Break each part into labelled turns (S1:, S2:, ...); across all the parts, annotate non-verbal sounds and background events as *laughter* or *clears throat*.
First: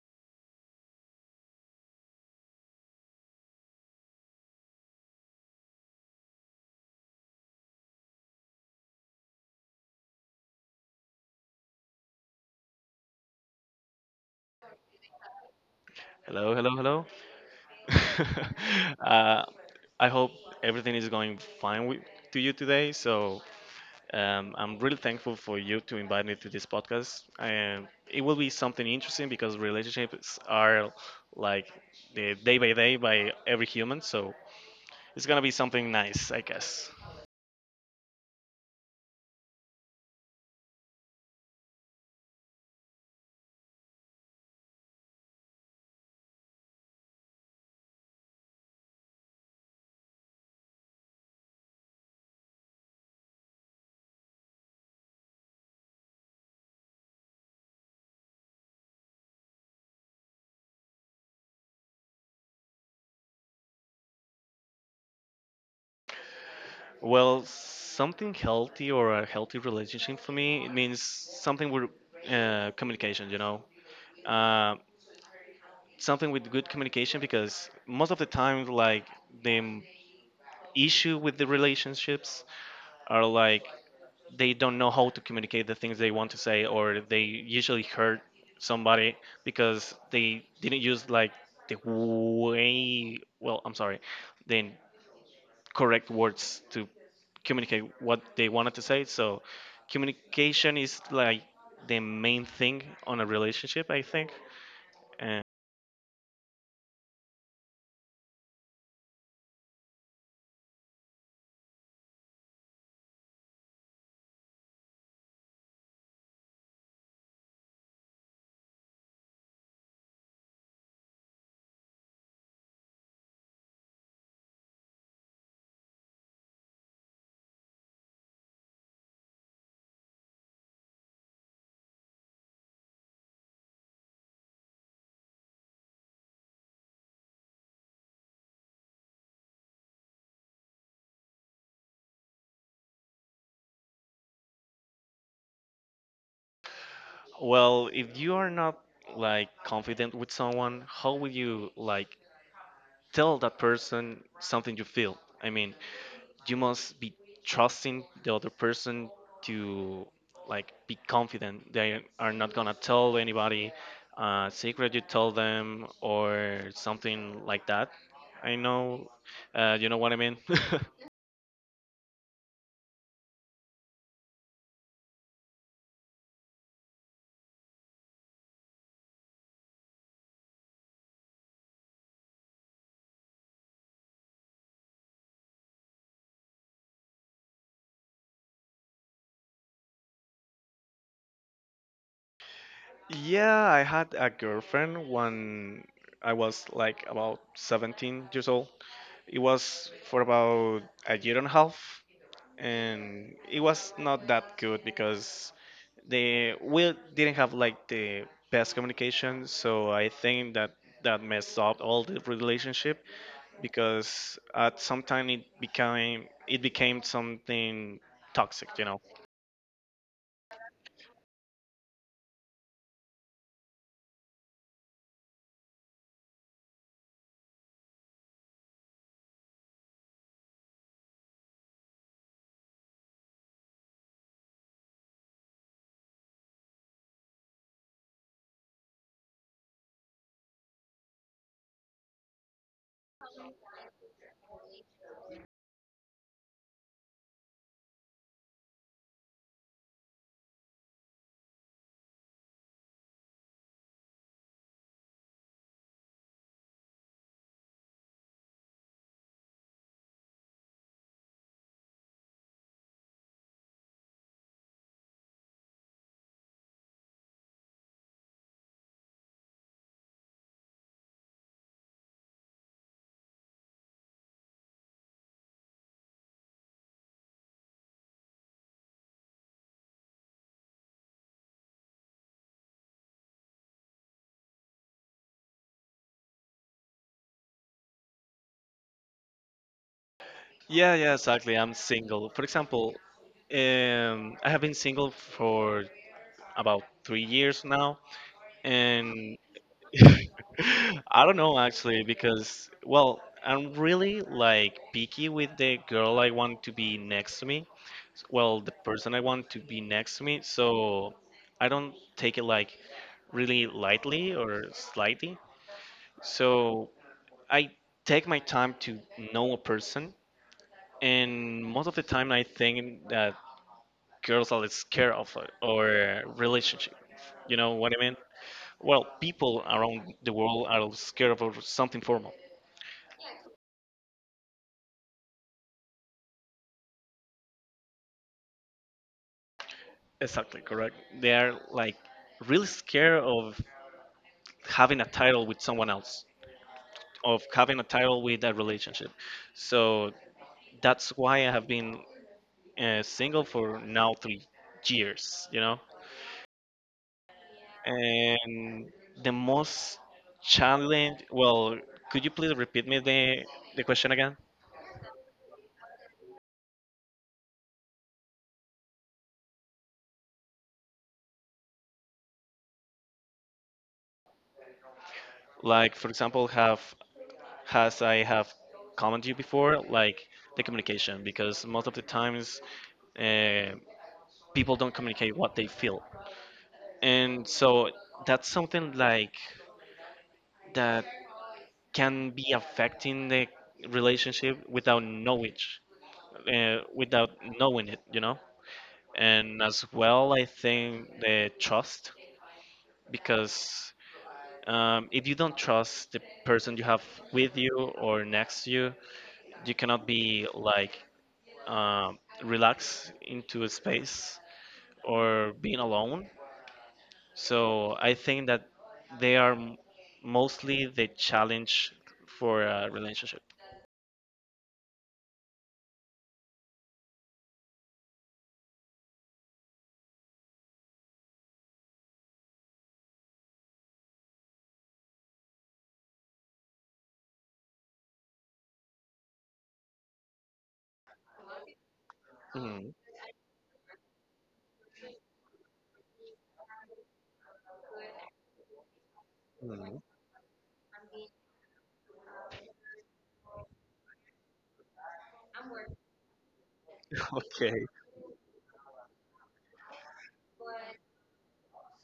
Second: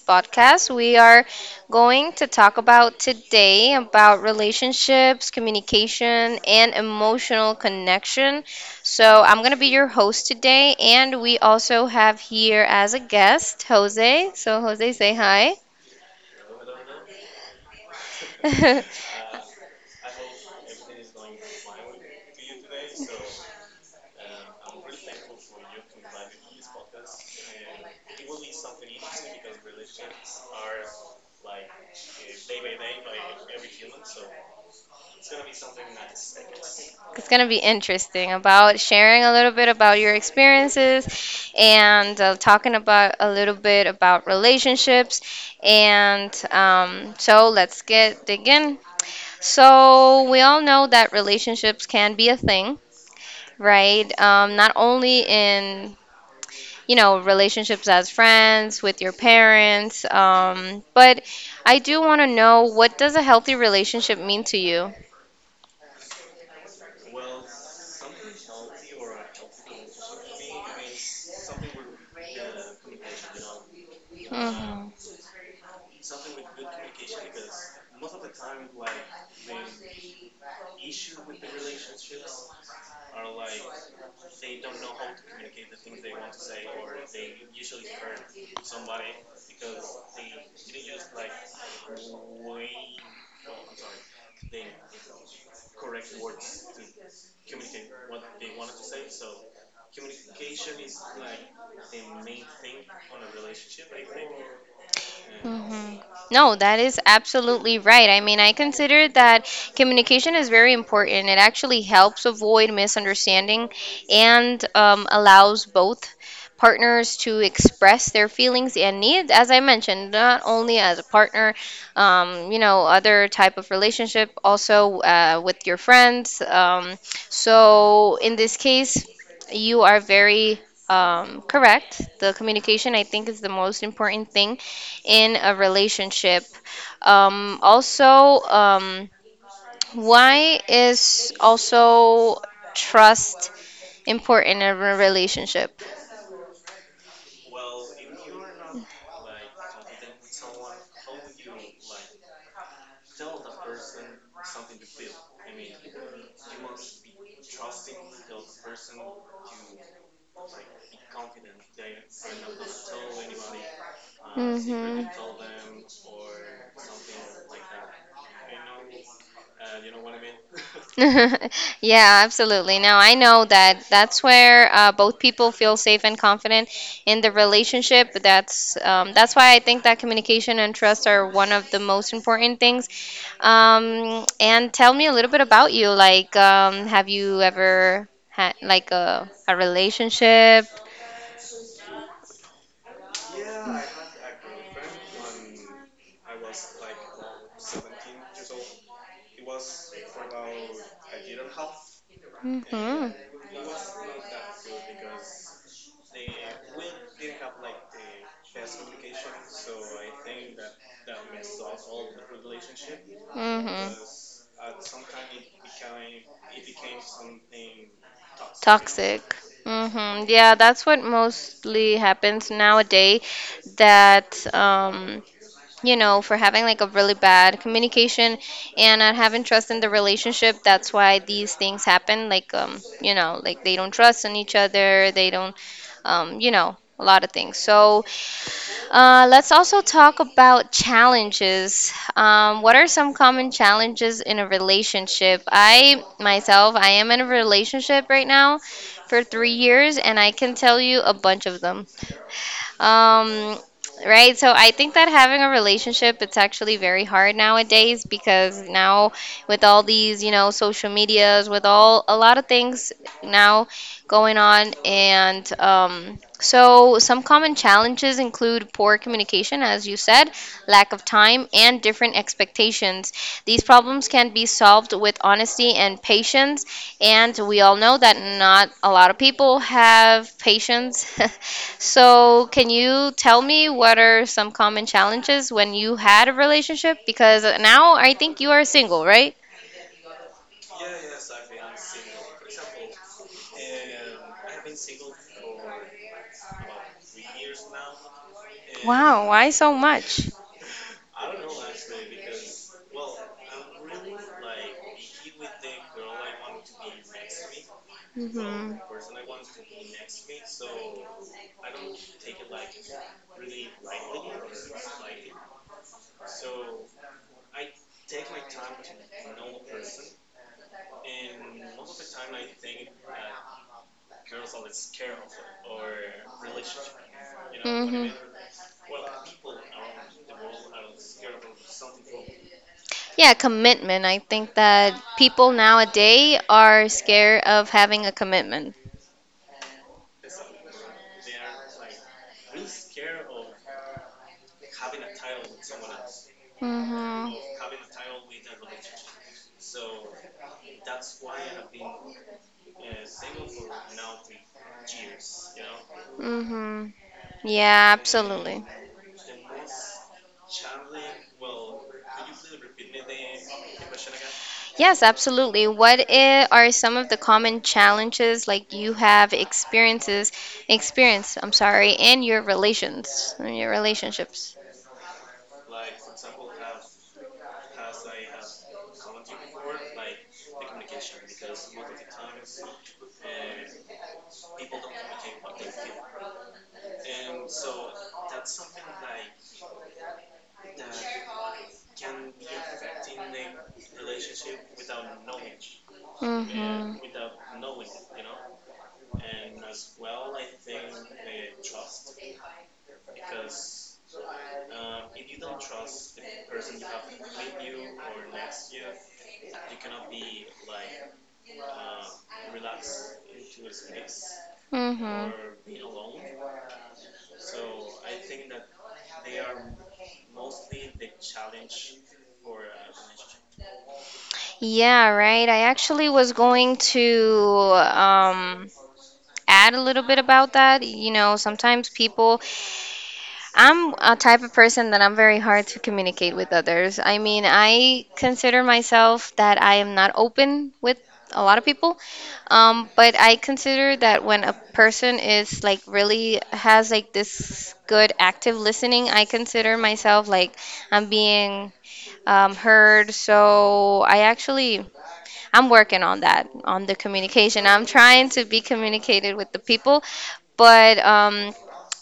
S1: podcast. We are going to talk about today about relationships, communication, and emotional connection. So, I'm going to be your host today and we also have here as a guest Jose. So, Jose, say hi.
S2: Hello, hello, hello. *laughs* uh,
S1: *laughs*
S2: I hope everything is going fine to you today. So I'm really thankful for you to invite me to this podcast. And it will be something interesting because relationships are like the day by day by every human. So it's gonna be something nice, I guess.
S1: It's going to be interesting about sharing a little bit about your experiences and talking about a little bit about relationships. And so let's get dig in. So we all know that relationships can be a thing, right? Not only in relationships as friends with your parents, but I do want to know what does a healthy relationship mean to you?
S2: Well, something healthy or a healthy relationship for me it means something with communication. You know, uh,
S1: Mhm.
S2: something with good communication because most of the time, like, the issue with the relationships are like they don't know how to communicate the things they want to say, or they usually hurt somebody because they didn't use like the way, well, I'm sorry, the correct words to communicate what they wanted to say. So communication is like the main thing on a relationship, I think.
S1: Mhm. No, that is absolutely right. I mean, I consider that communication is very important. It actually helps avoid misunderstanding and allows both partners to express their feelings and needs, as I mentioned, not only as a partner, other type of relationship, also with your friends. So in this case, you are very correct. The communication, I think, is the most important thing in a relationship. Also, why is also trust important in a relationship?
S2: Well, if you are not like confident with someone, how will you like tell that person something you feel? I mean, you must be trusting the other person to like be confident. They are not gonna tell anybody a secret you tell them or something like that. I know, you know what I mean. *laughs*
S1: *laughs* Yeah, absolutely. Now, I know that that's where both people feel safe and confident in the relationship. That's why I think that communication and trust are one of the most important things. And tell me a little bit about you. Like, have you ever had like a relationship?
S2: Yeah, I had a girlfriend when I was like about 17 years old. It was for about a year and a half,
S1: Mm-hmm.
S2: and it was not that good because they we didn't have like the best communication. So I think that that messed up all the relationship because at some time it became
S1: Mm-hmm.
S2: something toxic, you know.
S1: Toxic. Hmm. Yeah, that's what mostly happens nowadays that for having like a really bad communication and not having trust in the relationship. That's why these things happen. Like, like they don't trust in each other. They don't, a lot of things. So, let's also talk about challenges. What are some common challenges in a relationship? I myself, I am in a relationship right now for 3 years, and I can tell you a bunch of them. Um, Right. So I think that having a relationship, it's actually very hard nowadays because now with all these, social medias, with all a lot of things now going on. And so some common challenges include poor communication, as you said, lack of time, and different expectations. These problems can be solved with honesty and patience and we all know that not a lot of people have patience. *laughs* So, can you tell me what are some common challenges when you had a relationship? Because now I think you are single, right?
S2: Yeah, yeah, exactly. I'm single. For example, I have been single for about 3 years now,
S1: Wow,
S2: and
S1: why so much?
S2: *laughs* I don't know actually because, well, I'm really like picky with the girl I want to be next to me. Well, the
S1: Hmm.
S2: person I want to be next to me. So I don't take it like really lightly or slightly. So I take my time to know a person, and most of the time I think that girls are scared of our relationship, you know what I
S1: Hmm.
S2: mean. Well, people around the world are scared of something formal.
S1: Yeah, commitment. I think that people nowadays are scared of having a commitment.
S2: Exactly, correct. They are like really scared of having a title with someone else,
S1: Hmm.
S2: of having a title with a relationship. So that's why I have been single for now 3 years, you know.
S1: Hmm. Yeah, absolutely.
S2: And the most challenge, well, could you please repeat me the question again?
S1: Yes, absolutely. What are some of the common challenges like you have experiences experienced, I'm sorry, in your relationships?
S2: Like, for example, have has I have commented you before, like the communication, because most of the times uh, people don't communicate what they feel, and so that's something like that can be affecting the relationship without knowledge,
S1: Mm-hmm.
S2: without knowing it, you know. And as well, I think the trust, because if you don't trust the person you have with you or next to you, you cannot be like um, relaxed into a space or
S1: Mm-hmm.
S2: being alone. So I think that they are m- mostly the challenge for a relationship.
S1: Yeah, right. I actually was going to add a little bit about that. You know, sometimes people I'm a type of person that I'm very hard to communicate with others. I mean, I consider myself that I am not open with a lot of people,
S2: Mhm,
S1: but I consider that when a person is like really has like this good active listening, I consider myself like I'm being heard. So I actually, I'm working on that, on the communication.
S2: mhm.
S1: I'm trying to be communicated with the people, but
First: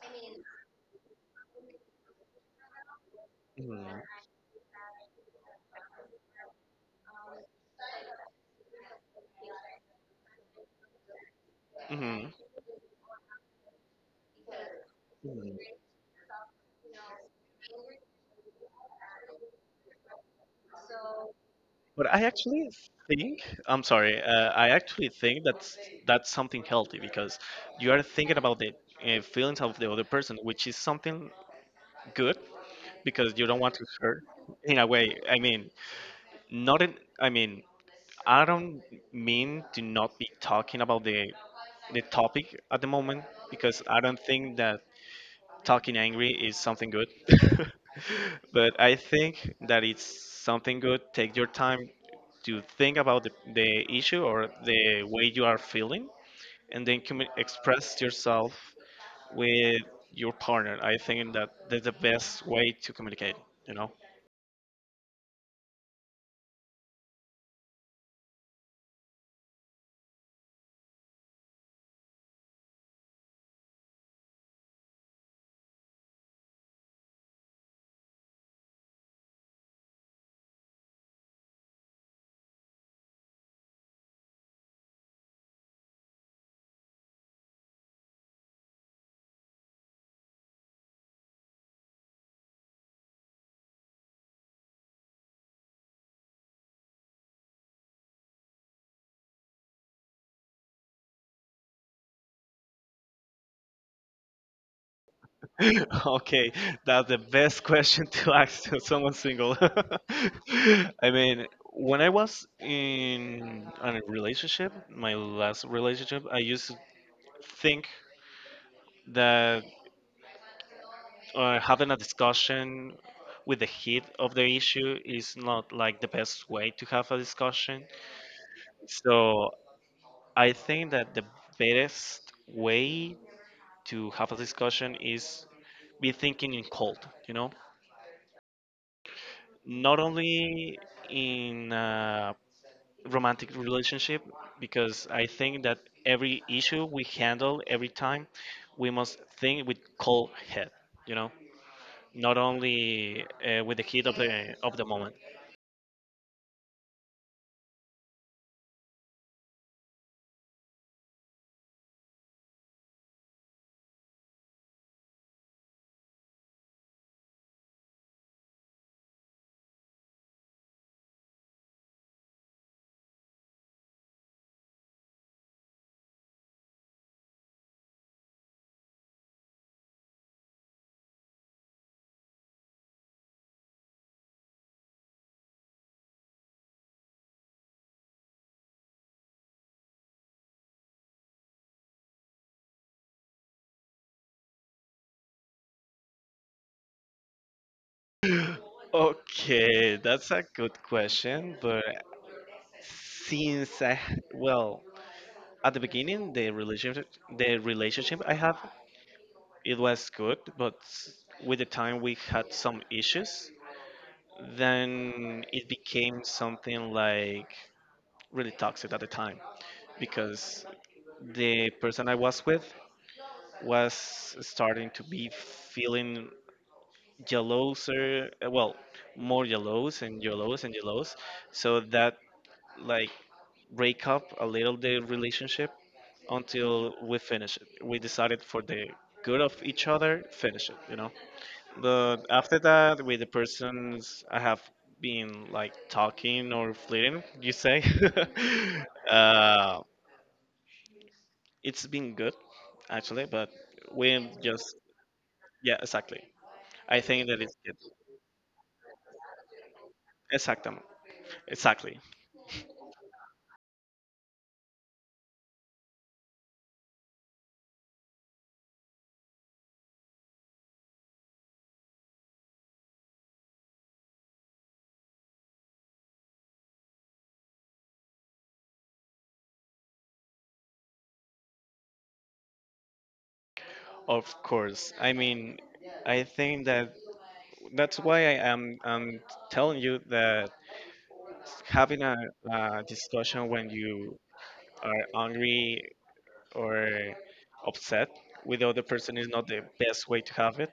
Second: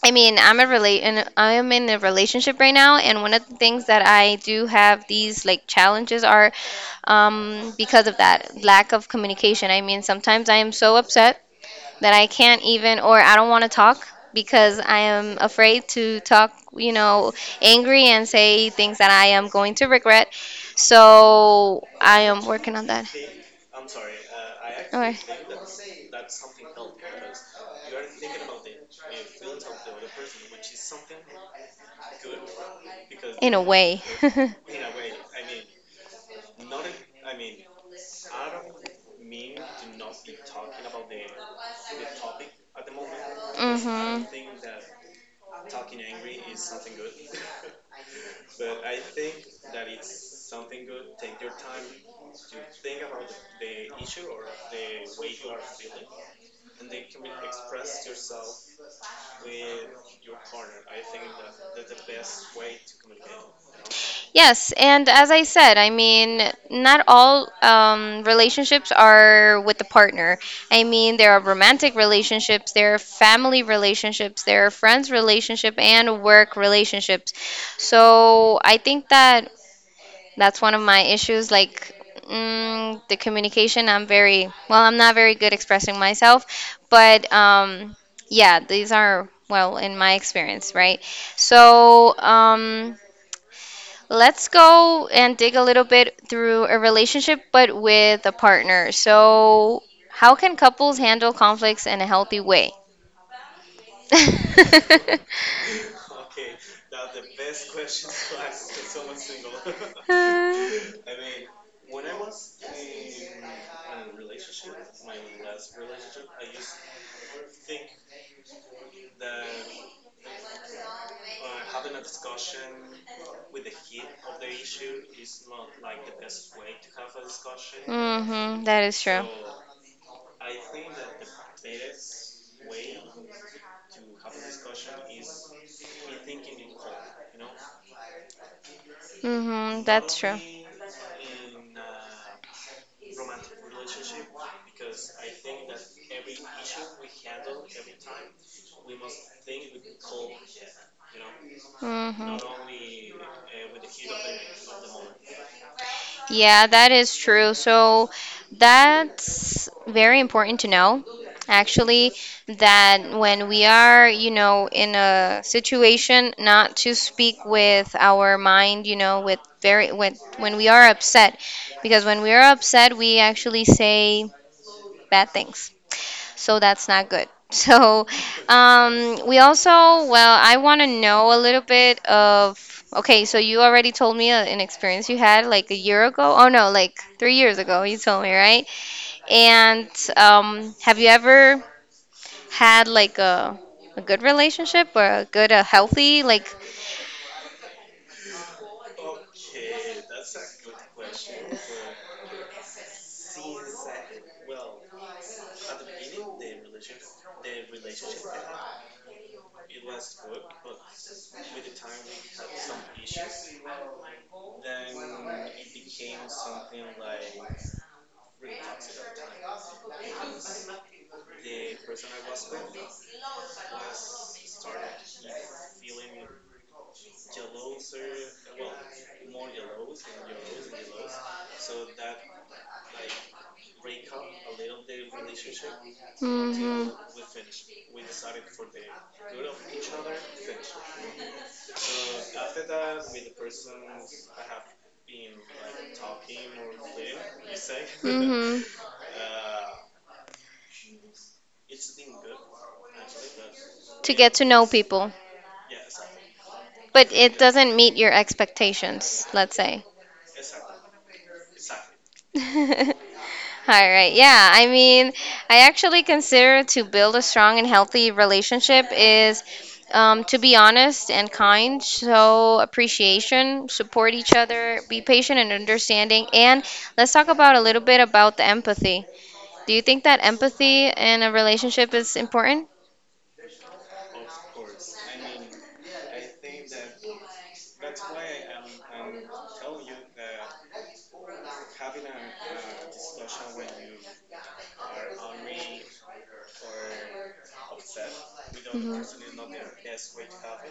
S1: I mean, I am in a relationship right now, and one of the things
S2: Mhm.
S1: that I do have these like challenges are because of that lack of communication. I mean, sometimes I am so upset that I
S2: Mhm.
S1: can't even, or I don't want to talk because I am
S2: Mhm.
S1: afraid to talk, angry and say things that I am going to regret. So
S2: But
S1: I
S2: I
S1: am
S2: actually
S1: working on that.
S2: think, I'm sorry, I actually
S1: Or
S2: think that's something healthy because you are thinking about the feelings of the other person, which is something good because you
S1: in
S2: don't
S1: a
S2: want to
S1: way.
S2: hurt
S1: *laughs*
S2: in a way. I mean, not in, I mean, I don't mean to not be talking about the topic at the moment, because I don't
S1: Hmm.
S2: think that talking angry is something good. *laughs* but I think that it's something good, take your time to think about the issue or the way you are feeling, and then express yourself with your partner. I think that that's the best way to communicate, you know.
S1: Yes, and as I said, I mean, not all relationships are with the partner. I mean, there are romantic relationships, there are family relationships, there are friends relationship, and work relationships. So I think that That's one of my issues. Like the communication, I'm very well. I'm not very good expressing myself, but yeah, these are well in my experience, right? So let's go and dig a little bit through a relationship, but with a partner. So how can couples handle conflicts in a healthy way? *laughs*
S2: *laughs* Okay, that's the best question to ask *laughs* to someone single. *laughs* I mean, when I was in a relationship, my last relationship, I used to think that having a discussion with the
S1: Uh,
S2: heat of the issue is not like the best way to have a discussion.
S1: Mm-hmm, that is true.
S2: So I think that the best way to have a discussion is be thinking in cold, you know?
S1: Mm-hmm,
S2: Not
S1: that's true.
S2: only in a romantic relationship, because I think that every issue we handle, every time we must think with cold head, you know, not
S1: Mm-hmm.
S2: only with the heat of the moment.
S1: Yeah, that is true. So that's very important to know, actually, that when we are, in a situation not to speak with our mind, with when we are upset, because when we are upset, we actually say bad things. So that's not good. *laughs* So we also, well, I want to know a little bit of, okay, so you already told me an experience you had like a year ago. Oh no, like 3 years ago, you told me, right? And have you ever had like a good relationship or a good, a healthy, like,
S2: Okay, that's a good question, but well, at the beginning the relationship, the relationship I have, it was good, but with the time we had some issues, then it became something like really toxic at the time, because the person I was with was starting to be feeling jealouser, well, more jealous and jealous and jealous. So that like break up a little the relationship
S1: mm-hmm,
S2: until we finish it. We decided for the good of each other, finish it, you know. But after that, with the persons I have been like talking or flirting, you say,
S1: mm-hmm,
S2: *laughs* uh, it's been good actually. But
S1: to
S2: we
S1: get to know
S2: just,
S1: people?
S2: yeah, exactly. I
S1: But
S2: think
S1: it
S2: that it's good.
S1: doesn't meet your expectations, let's say.
S2: Exactly, exactly.
S1: *laughs* All right. Yeah, I mean, I actually consider to build a strong and healthy relationship is to be honest and kind, show appreciation, support each other, be patient and understanding. And let's talk about a little bit about the empathy. Do you think that empathy in a relationship is important?
S2: Of course. I mean, I think that that's why I'm telling you that having a discussion when you are angry or upset with the other person is not the best way to have it,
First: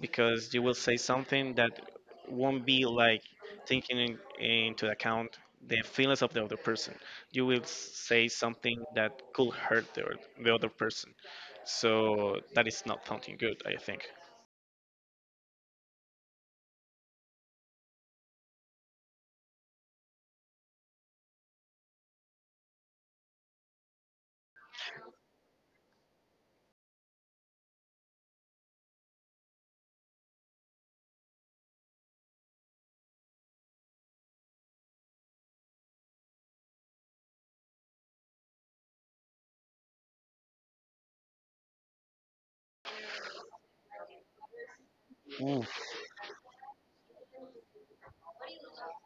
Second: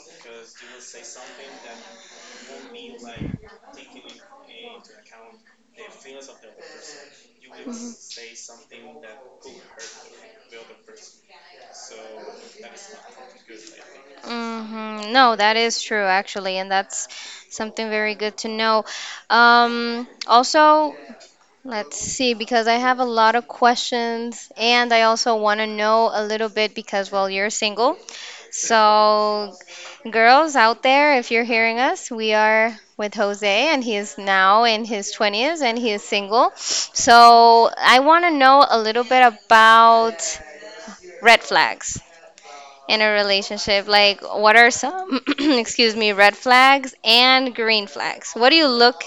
S2: because you will say something that won't be like taking in, into account the feelings of the other person. You will say
S1: Mhm.
S2: something that could hurt the other
S1: Mhm.
S2: person. So that is not something good, I think.
S1: Hmm. No, that is true actually, and that's something very good to know. Also, let's see, because I have a lot of questions, and I also want to know a little bit because, well, you're single. So, girls out there, if you're hearing us, we are with Jose, and he is now in his 20s and he is single. So, I want to know a little bit about red flags in a relationship. Like, what are some, *clears throat*
S2: Oof,
S1: excuse me, red flags and green flags? What do you look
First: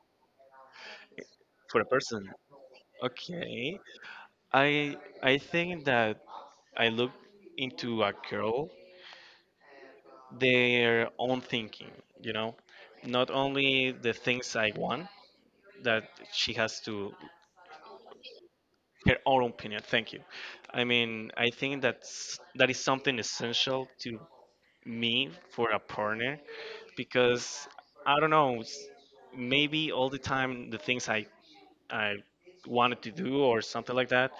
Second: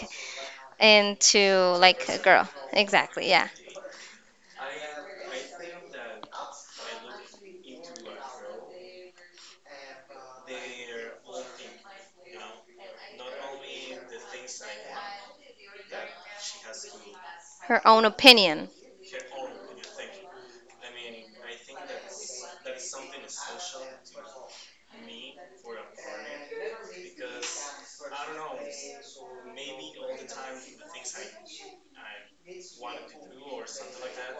S1: into,
S2: for a
S1: like, a
S2: person.
S1: girl? Exactly, yeah.
S2: Okay. I I think that I look into a girl their own thinking, you know, not only the things I want that she has to
S1: Her own opinion.
S2: her own opinion. Thank you. I mean, I think that is something essential to me for a partner, because I don't know, maybe all the time the things I wanted to do or something like that,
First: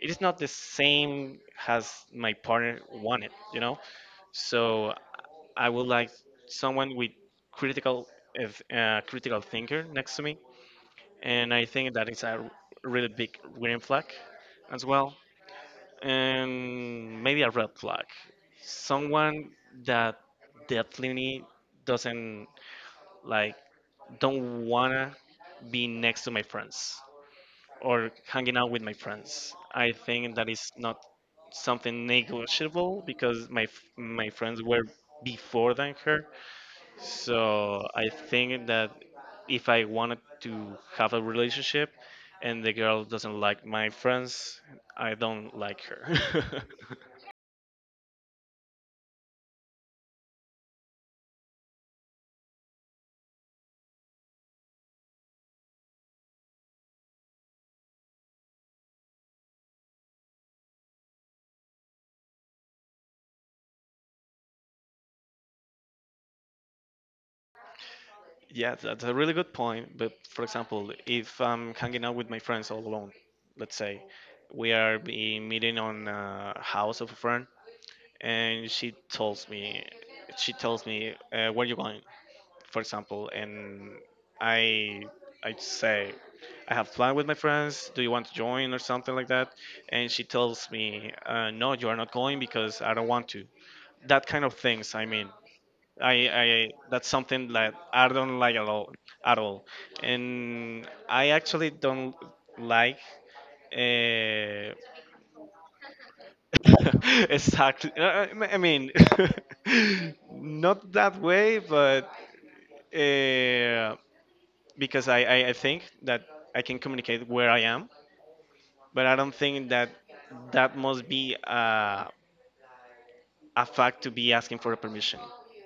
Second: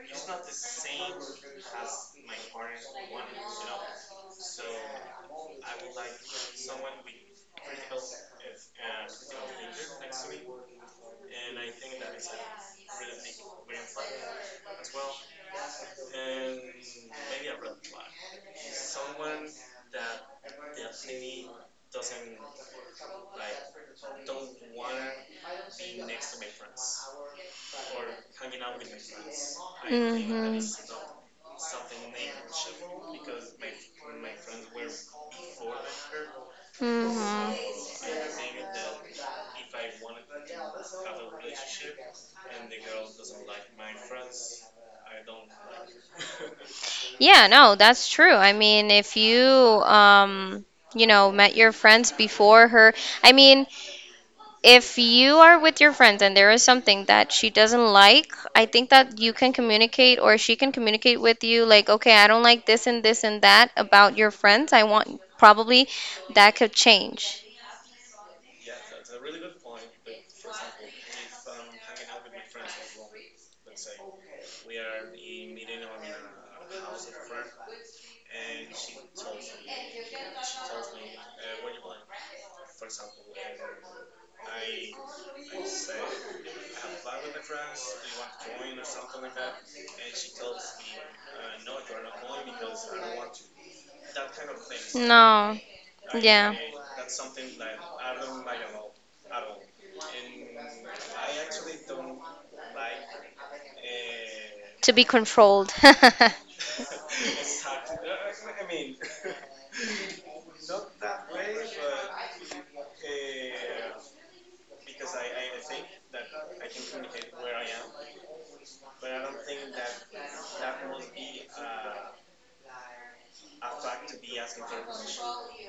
S2: it is not the same as my partner wanted, you know. So I would like someone with critical, if, critical thinker next to me, and I think that is a really big green flag as well, and maybe a red flag. Someone that definitely doesn't like don't wanna be next to my friends or hanging out with my friends. I think that
S1: Hmm.
S2: is not something negotiable because my friends were before than her.
S1: Hmm.
S2: So I think that if I wanted to have a relationship and the girl doesn't like my friends, I don't like her.
S1: Yeah, no, that's true. I mean, if you, met your friends before her, I mean, if you are with your friends and there is something that she doesn't like, I think that you can communicate or she can communicate with you like, okay, I don't like this and this and that about your friends. I want probably that could change.
S2: *laughs* yeah, that's a really good point. But for example, if I'm hanging out with my friends all alone, let's say we are be meeting on a house of a friend, and she tells me, where you going? For example, and I I say I have planned with my friends. Do you want to join or something like that? And she tells me, no, you are not going because I don't want to. That kind of things. I mean,
S1: No. Yeah.
S2: I that's something that I don't like at all, at all. And I actually don't like. Uh,
S1: To be controlled.
S2: *laughs* exactly. I mean, *laughs*
S1: *laughs*
S2: not that way, but. Uh, because I think that I can communicate where I am, but I don't think that that must be a fact to be asking for a permission.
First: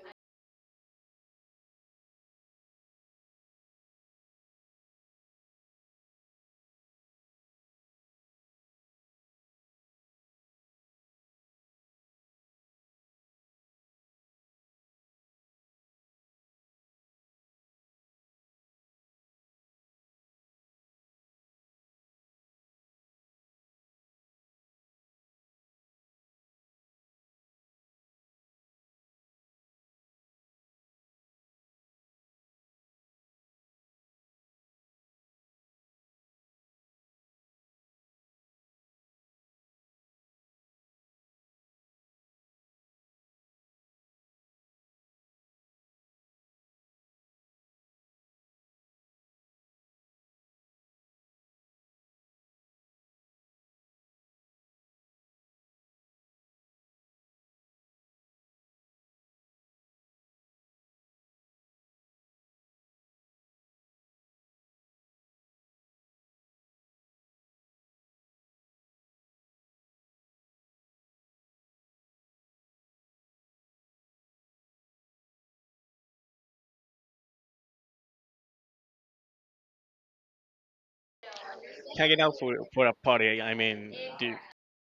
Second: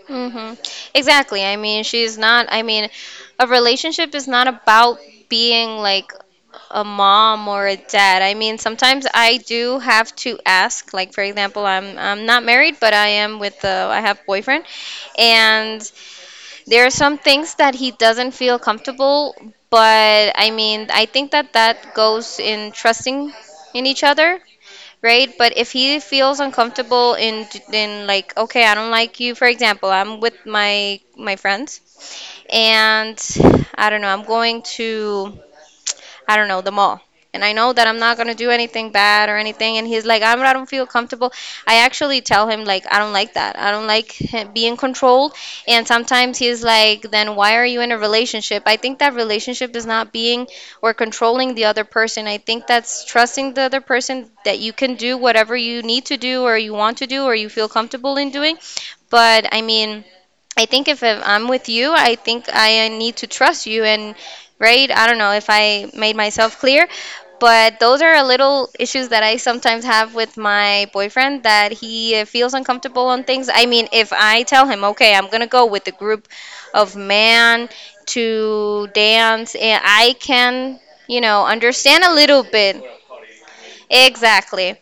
S1: Mm-hmm. Exactly. I mean, she's not, I mean, a relationship is not about being like a mom or a dad. I mean, sometimes I do have to ask, like for example, I'm not married, but I am with the I have boyfriend and there are some things that he doesn't feel comfortable, but I mean, I think that that goes in trusting in each other, right? But if he feels uncomfortable in, like, okay, I don't like you, for example, I'm with my friends and I don't know, I'm going to, I don't know, the mall. And I know that I'm not gonna do anything bad or anything. And he's like, I don't feel comfortable. I actually tell him like, I don't like that. I don't like him being controlled. And sometimes he's like, then why are you in a relationship? I think that relationship is not being or controlling the other person. I think that's trusting the other person that you can do whatever you need to do or you want to do or you feel comfortable in doing. But I mean, I think if I'm with you, I think I need to trust you and, right, I don't know if I made myself clear, but those are a little issues that I sometimes have with my boyfriend that he feels uncomfortable on things. I mean, if I tell him, "Okay, I'm going to go with a group of man to dance," and I can, understand a
S2: Hanging out
S1: little bit.
S2: for a party, I mean, dude,
S1: Exactly.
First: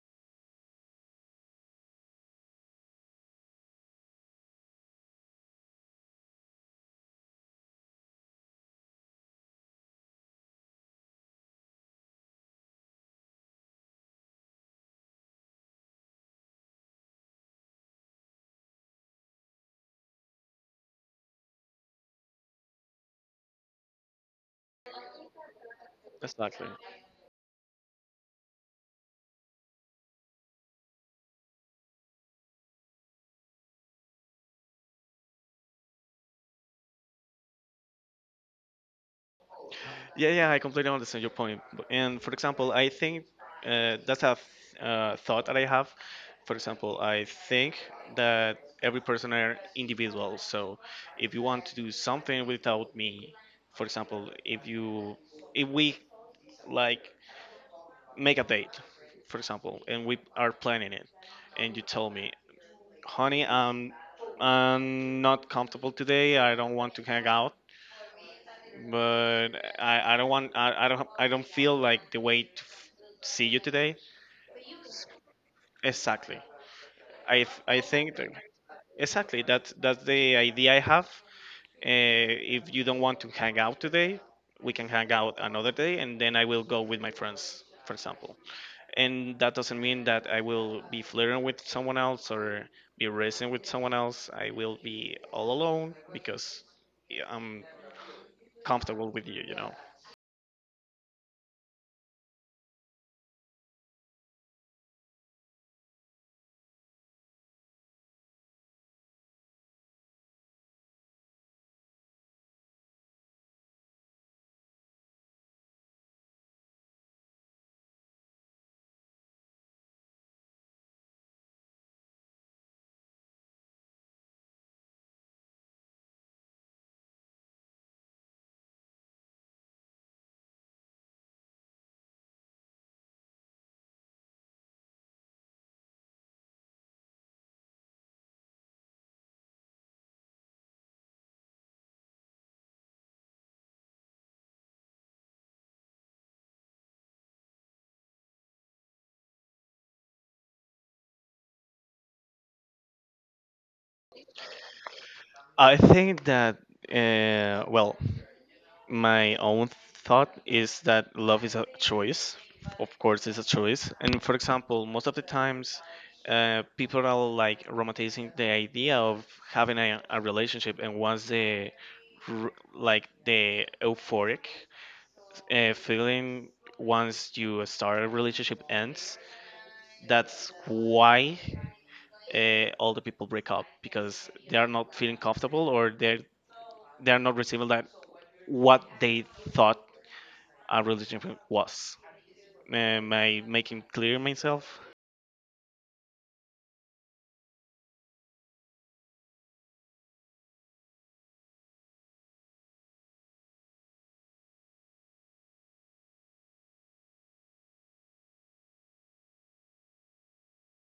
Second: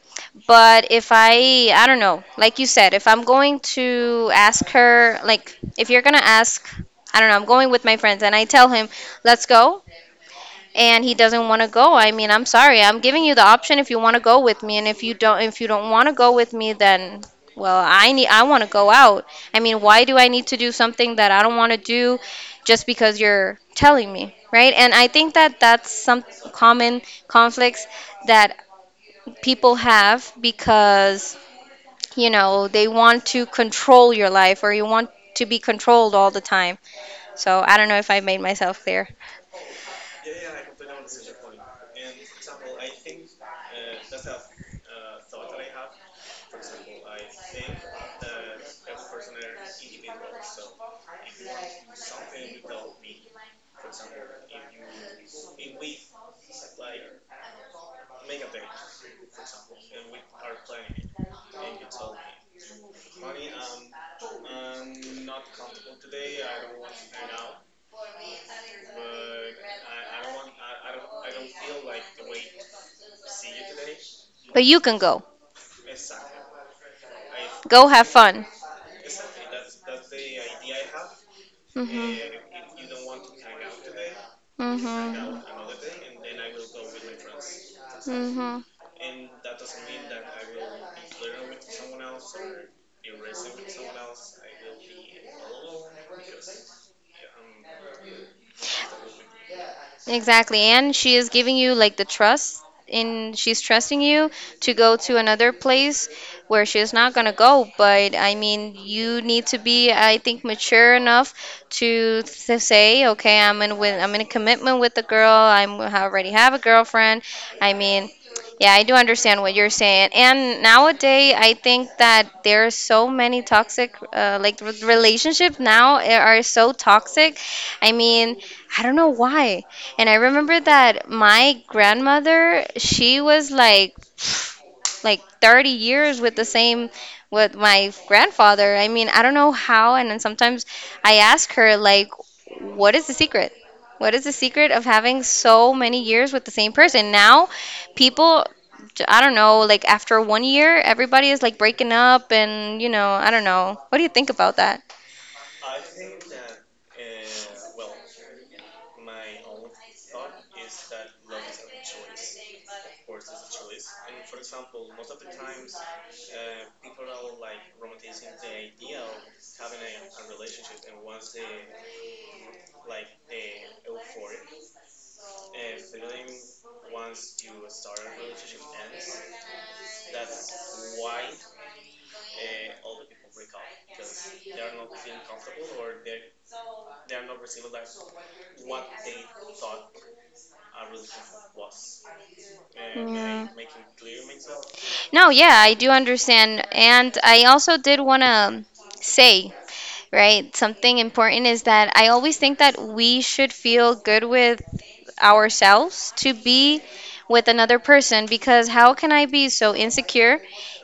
S1: But if I, I don't know, like you said, if I'm going to ask her, like, if you're going to ask, I don't know, I'm going with my friends and I tell him, let's go, and he doesn't want to go, I mean, I'm sorry. I'm giving you the option if you want to go with me, and if you don't want to go with me, then, well, I need, I want to go out. I mean, why do I need to do something that I don't want to do just because you're telling me, right? And I think that that's some
S2: exactly.
S1: common conflicts that people have because, they want to control your life or you want to be controlled all the time. So I don't know if I made myself clear.
S2: Yeah, yeah, I completely understand your point. And for example, I think that's thought that I have. For example, I think that every person are individual. So if you want to do something without me, for example, if we like make a date, for example, and we are planning it, and you tell me, honey, I'm not comfortable today. I don't want to hang out, but I don't want I don't feel like the way to see you today.
S1: But you can go.
S2: Exactly. I
S1: Go have
S2: think that,
S1: fun.
S2: exactly that's the idea I have.
S1: hmm
S2: If you don't want to hang out today, we can hang out another day, and then I will go with my friends, for example.
S1: hmm hmm
S2: And that doesn't mean that I will be flirting with someone else or be racing with someone else. I will be all alone because, yeah, I'm comfortable with you, you know.
S1: Exactly. And she is giving you like the trust in she's trusting you to go to another place where she's not gonna go. But I mean, you need to be, I think, mature enough to, say, okay, I'm in a commitment with the girl. I already have a girlfriend. I mean, yeah, I do understand what you're saying. And nowadays, I think that there are so many toxic, like relationships now are so toxic. I mean, I don't know why. And I remember that my grandmother, she was like *sniffs* like 30 years with the same with my grandfather. I mean, I don't know how, and then sometimes I ask her like, what is the secret? What is the secret of having so many years with the same person? Now people, I don't know, like after one year everybody is like breaking up and you know, I don't know. What do you think about that?
S2: I think that, well, my own thought is that love is a choice. Of course, it's a choice. And for example, most of the times, people are like romanticizing the idea of having a relationship, and once the like the euphoric feeling once you start a relationship ends, that's why all the people break up because they are not feeling comfortable, or they are not receiving that what they thought a religion was. Am I
S1: Yeah.
S2: making clear myself?
S1: No, yeah, I do understand. And I also did want to say, right, something important is that I always think that we should feel good with ourselves to be with another person. Because how can I be so insecure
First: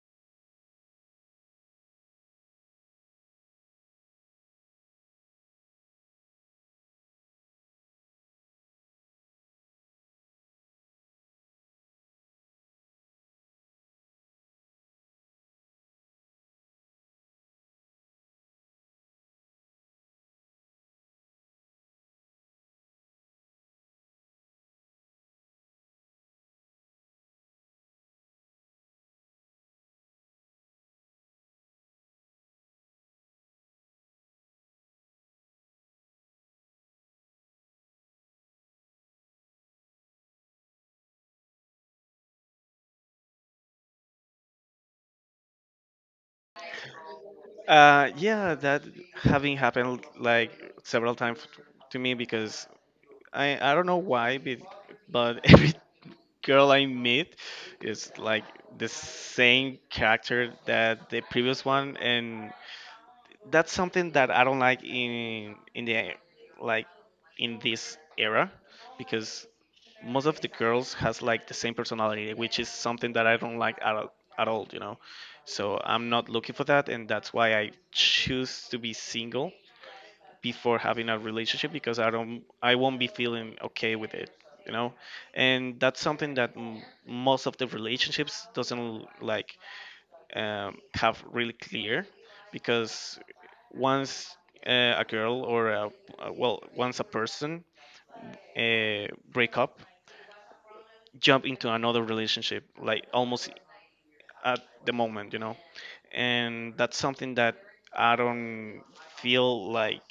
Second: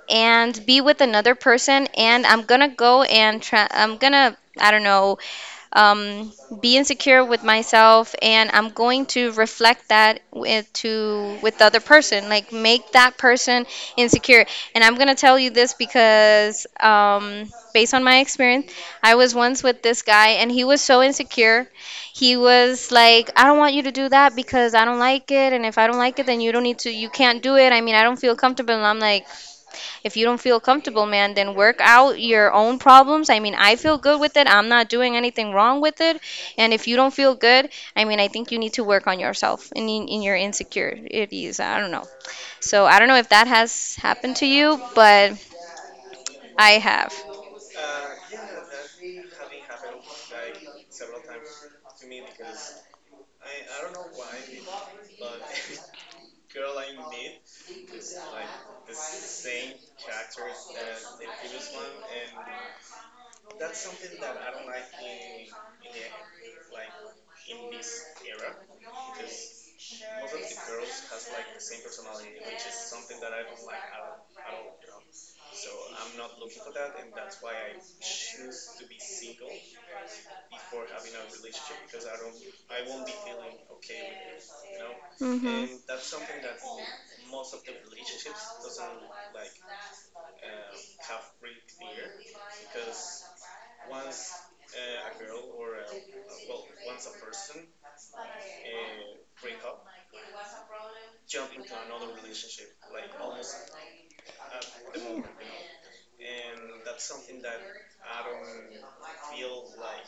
S1: and be with another person and I'm gonna go and try, I'm gonna, I don't know, um, be insecure with myself, and I'm going to reflect that with the other person, like make that person insecure. And I'm gonna tell you this because based on my experience, I was once with this guy, and he was so insecure. He was like, "I don't want you to do that because I don't like it, and if I don't like it, then you don't need to, you can't do it." I mean, I don't feel comfortable, and I'm like. If you don't feel comfortable, man, then work out your own problems. I mean, I feel good with it. I'm not doing anything wrong with it. And if you don't feel good, I mean, I think you need to work on yourself and in your insecurities. I don't know. So I don't know if that has happened to you, but I have.
S2: Yeah, that having happened like several times to me because I don't know why, but *laughs* every girl I meet is like the same character that the previous one, and that's something that I don't like in the like in this era because most of the girls has like the same personality, which is something that I don't like at all, you know. So I'm not looking for that, and that's why I choose to be single before having a relationship because I won't be feeling okay with it, you know.
S1: Hmm.
S2: And that's something that most of the relationships doesn't like have really clear because once a girl or a, well once a person break up jump into another relationship like almost at the moment, you know. And that's something that I don't feel like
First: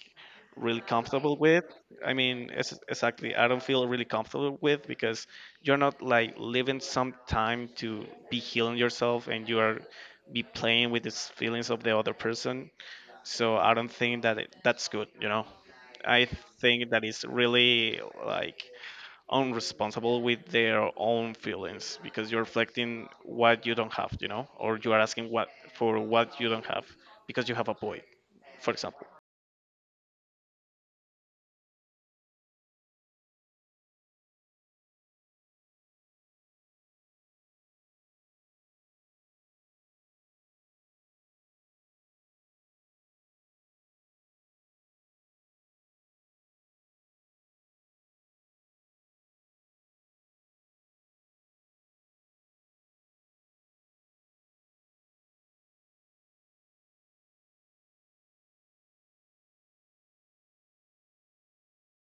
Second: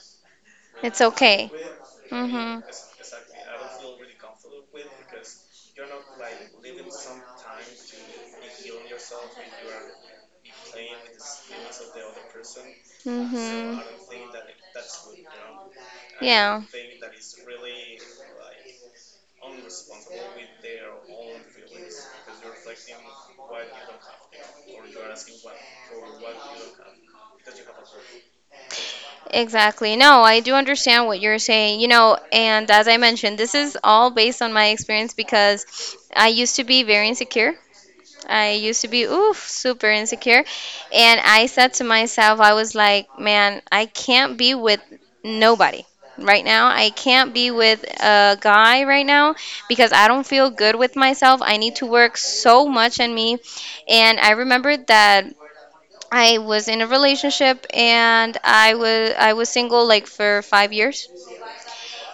S2: really
S1: It's
S2: comfortable
S1: okay.
S2: with. I mean,
S1: Hmm.
S2: it's exactly, I don't feel really comfortable with because you're not like living some time to be healing yourself and you are be playing with these feelings of the other person. So I
S1: Hmm.
S2: don't think that it, that's good, you know. I
S1: Yeah.
S2: think that it's really like unresponsible with their own feelings because you're reflecting what you don't have, you know, or you are asking what for what you don't have because you have a void, for example.
S1: Exactly. No, I do understand what you're saying. You know, and as I mentioned, this is all based on my experience because I used to be very insecure. I used to be, oof, super insecure. And I said to myself, I was like, man, I can't be with nobody right now. I can't be with a guy right now because I don't feel good with myself. I need to work so much on me. And I remember that I was in a relationship and I was single like for 5 years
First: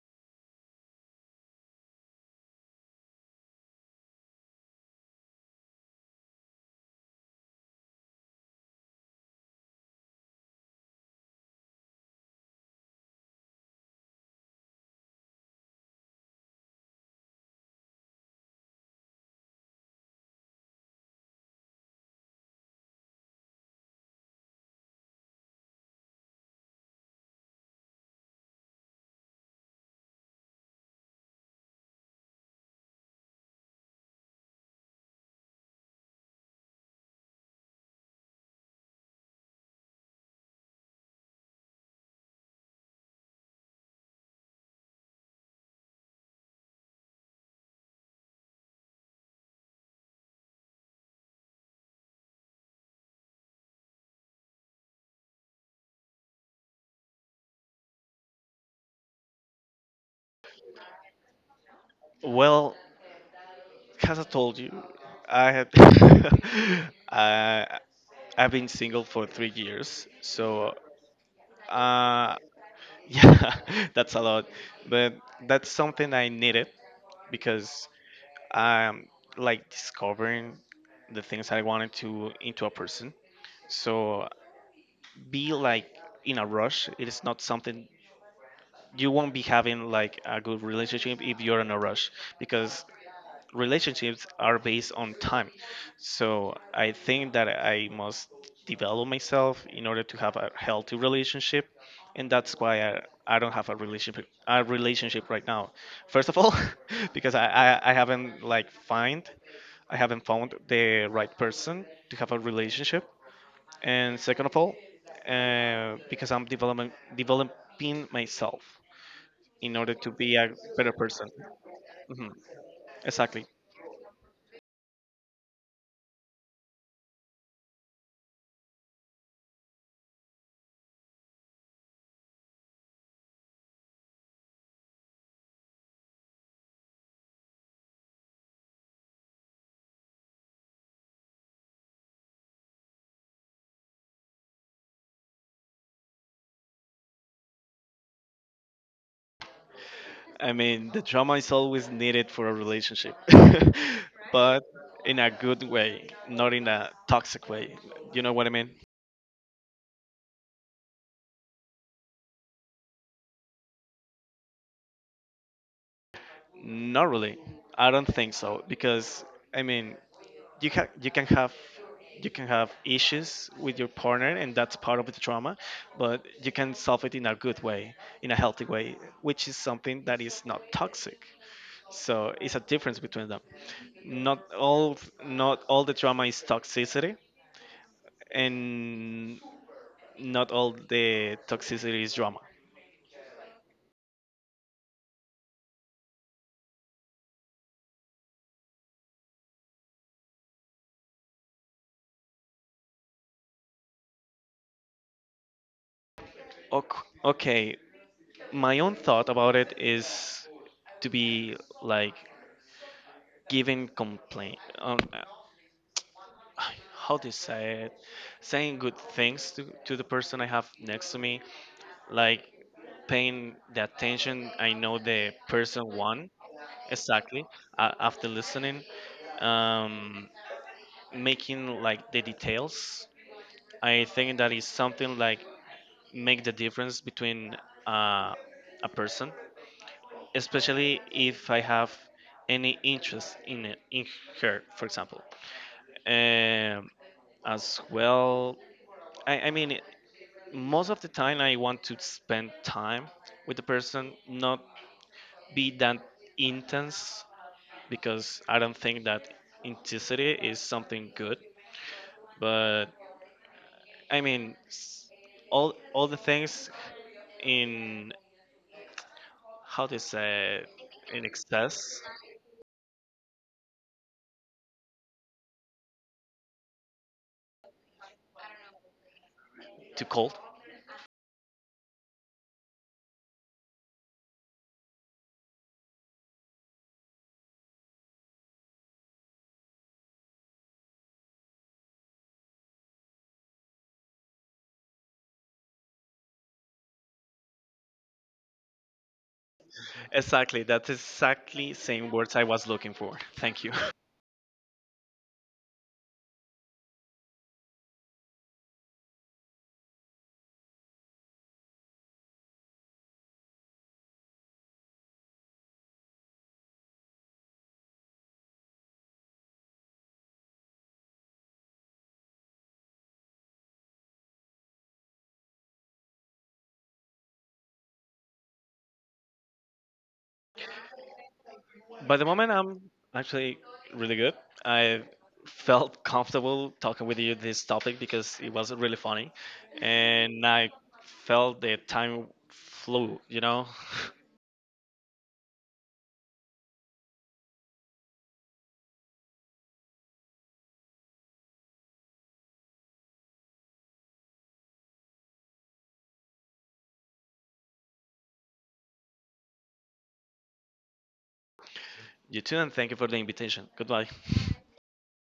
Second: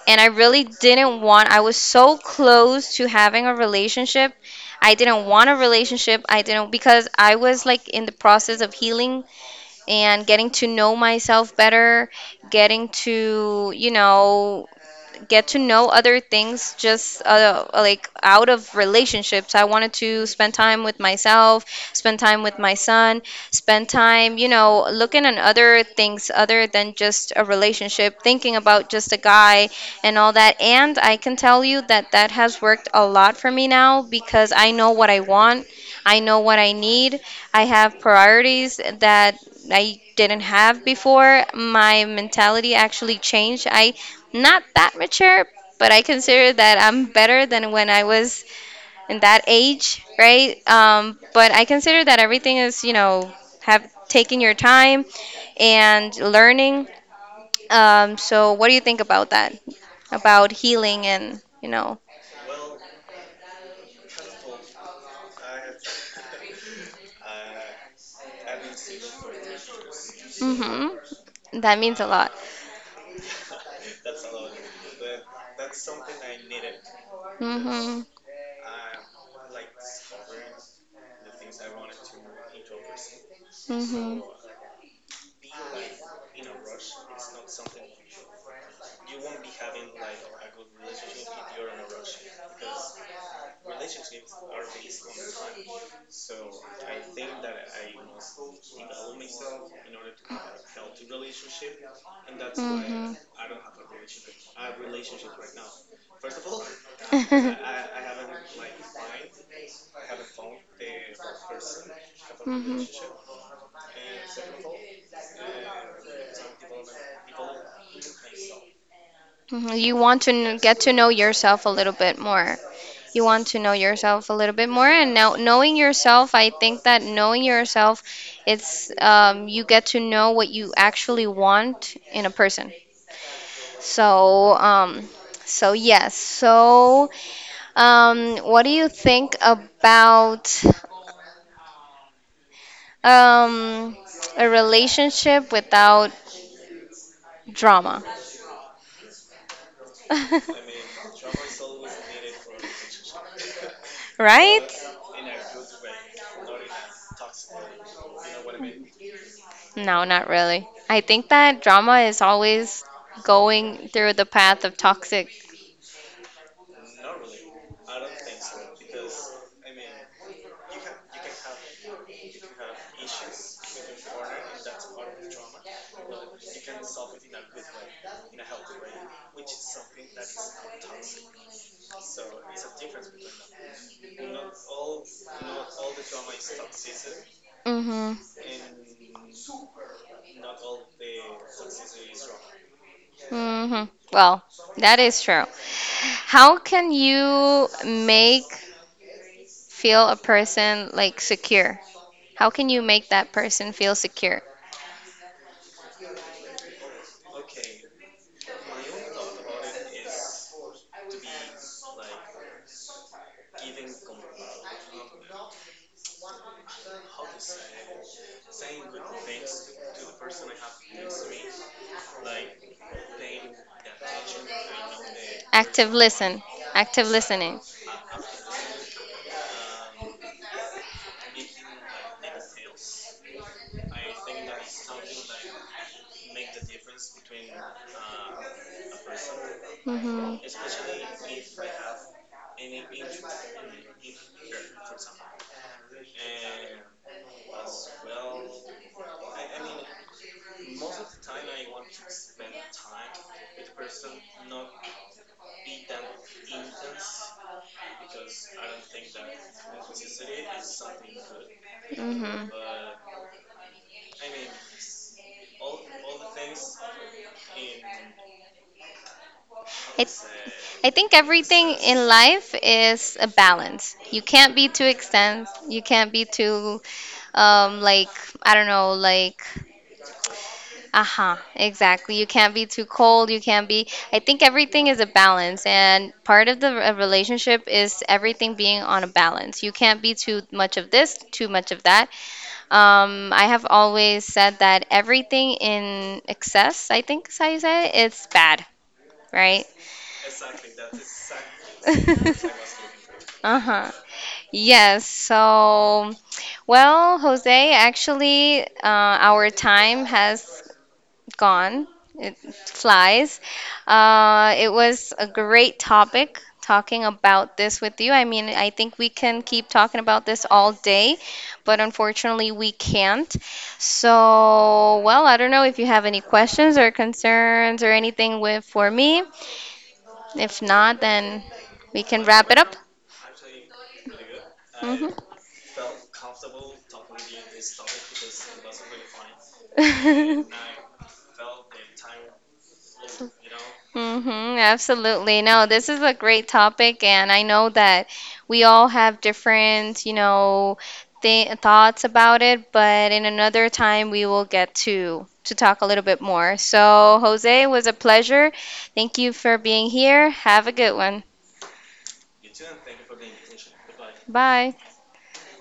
S1: and I really didn't want, I was so close to having a relationship. I didn't want a relationship. I didn't, because I was like in the process of healing and getting to know myself better, getting to, you know, get to know other things just like out of relationships. I wanted to spend time with myself, spend time with my son, spend time, you know, looking at other things other than just a relationship, thinking about just a guy and all that. And I can tell you that that has worked a lot for me now because I know what I want, I know what I need, I have priorities that I didn't have before. My mentality actually changed. I not that mature, but I consider that I'm better than when I was in that age, right? But I consider that everything is, you know, have taking your time and learning. So what do you think about that? About healing and, you know,
S2: Well, as I told you, I had *laughs* I I've been single for 3 years, so
S1: hmm, that means a lot.
S2: uh, *laughs* yeah, that's a lot, but that's something I needed because
S1: hmm
S2: um, like discovering the things I wanted to into a person.
S1: hmm
S2: So be like in a rush. It is not something you won't be having like a good relationship if you're in a rush because relationships are based on time. So I think that I must develop myself in order to have a healthy relationship. And that's why I don't have a relationship right now. First of all, *laughs* because I,
S1: hmm
S2: I, I haven't like find I haven't found the right person to have a
S1: hmm
S2: relationship.
S1: *laughs*
S2: And second of all, because I'm developing myself in
S1: Mhm.
S2: order
S1: You
S2: to
S1: want to
S2: be a
S1: get to
S2: better
S1: know
S2: person.
S1: yourself a little bit
S2: Mhm.
S1: more. You
S2: Exactly.
S1: want to know yourself a little bit more, and now knowing yourself, I think that knowing yourself, it's you get to know what you actually want in a person. So, so yes. So, what do you think about um, a relationship without drama?
S2: I mean, the
S1: *laughs*
S2: drama is always needed for a relationship, *laughs* but
S1: Right?
S2: in a good way, not in a toxic way. You know what I mean?
S1: No, not really. I think that drama is always going through the path of toxic.
S2: Not really. I don't think so because I mean, you can you can have you can have issues with your partner and that's part of the trauma but you can solve it in a good way in a healthy way which is something that is not toxic so it's a difference between them not all not all the trauma is toxicity
S1: Mhm.
S2: and not all the toxicity is drama.
S1: Mhm. Well, that is true. How can you make feel a person like secure? How can you make that person feel secure?
S2: Okay, my own thought about it is to be like giving complaint. *sighs* How to say it? Saying good things to the person I have next to me, like paying the attention I know the person
S1: Active
S2: want
S1: listen. Active
S2: exactly
S1: listening.
S2: after listening um, making like the details. I think that is something like make the difference between uh, a person,
S1: Mhm.
S2: especially if I have any interest in her, for example. Um, as well, I mean, most of the time I want to spend time with the person, not be that intense, because I don't think that intensity is something good.
S1: Mhm.
S2: But I mean, all the things in how to
S1: It
S2: say
S1: I think
S2: in
S1: everything
S2: excess
S1: in life is a balance. You can't be too extent. You can't be too, like, I don't know, like,
S2: too cold
S1: uh-huh, exactly. You can't be too cold. You can't be. I think everything is a balance, and part of the a relationship is everything being on a balance. You can't be too much of this, too much of that. I have always said that everything in excess, I think is how you say it, it's bad, right?
S2: exactly that's
S1: *laughs*
S2: exactly same words I was looking for. Thank you.
S1: Uh-huh. Yes, so, well, Jose, actually, our time has gone. It flies. It was a great topic talking about this with you. I mean, I think we can keep talking about this all day, but unfortunately, we can't. So, well, I don't know if you have any questions or concerns or anything with for me. If not, then we
S2: *laughs* By
S1: can
S2: the
S1: wrap
S2: moment
S1: it up.
S2: I'm actually really good. I felt comfortable talking with you this topic because it was really funny
S1: Hmm.
S2: and
S1: *laughs*
S2: I felt the time flew, you know.
S1: Mm-hmm, absolutely. No, this is a great topic, and I know that we all have different, you know, th thoughts about it, but in another time we will get to talk a little bit more. So, Jose, it was a pleasure. Thank you for being here. Have a good one.
S2: *laughs* You too, and thank you for the invitation. Goodbye.
S1: Bye.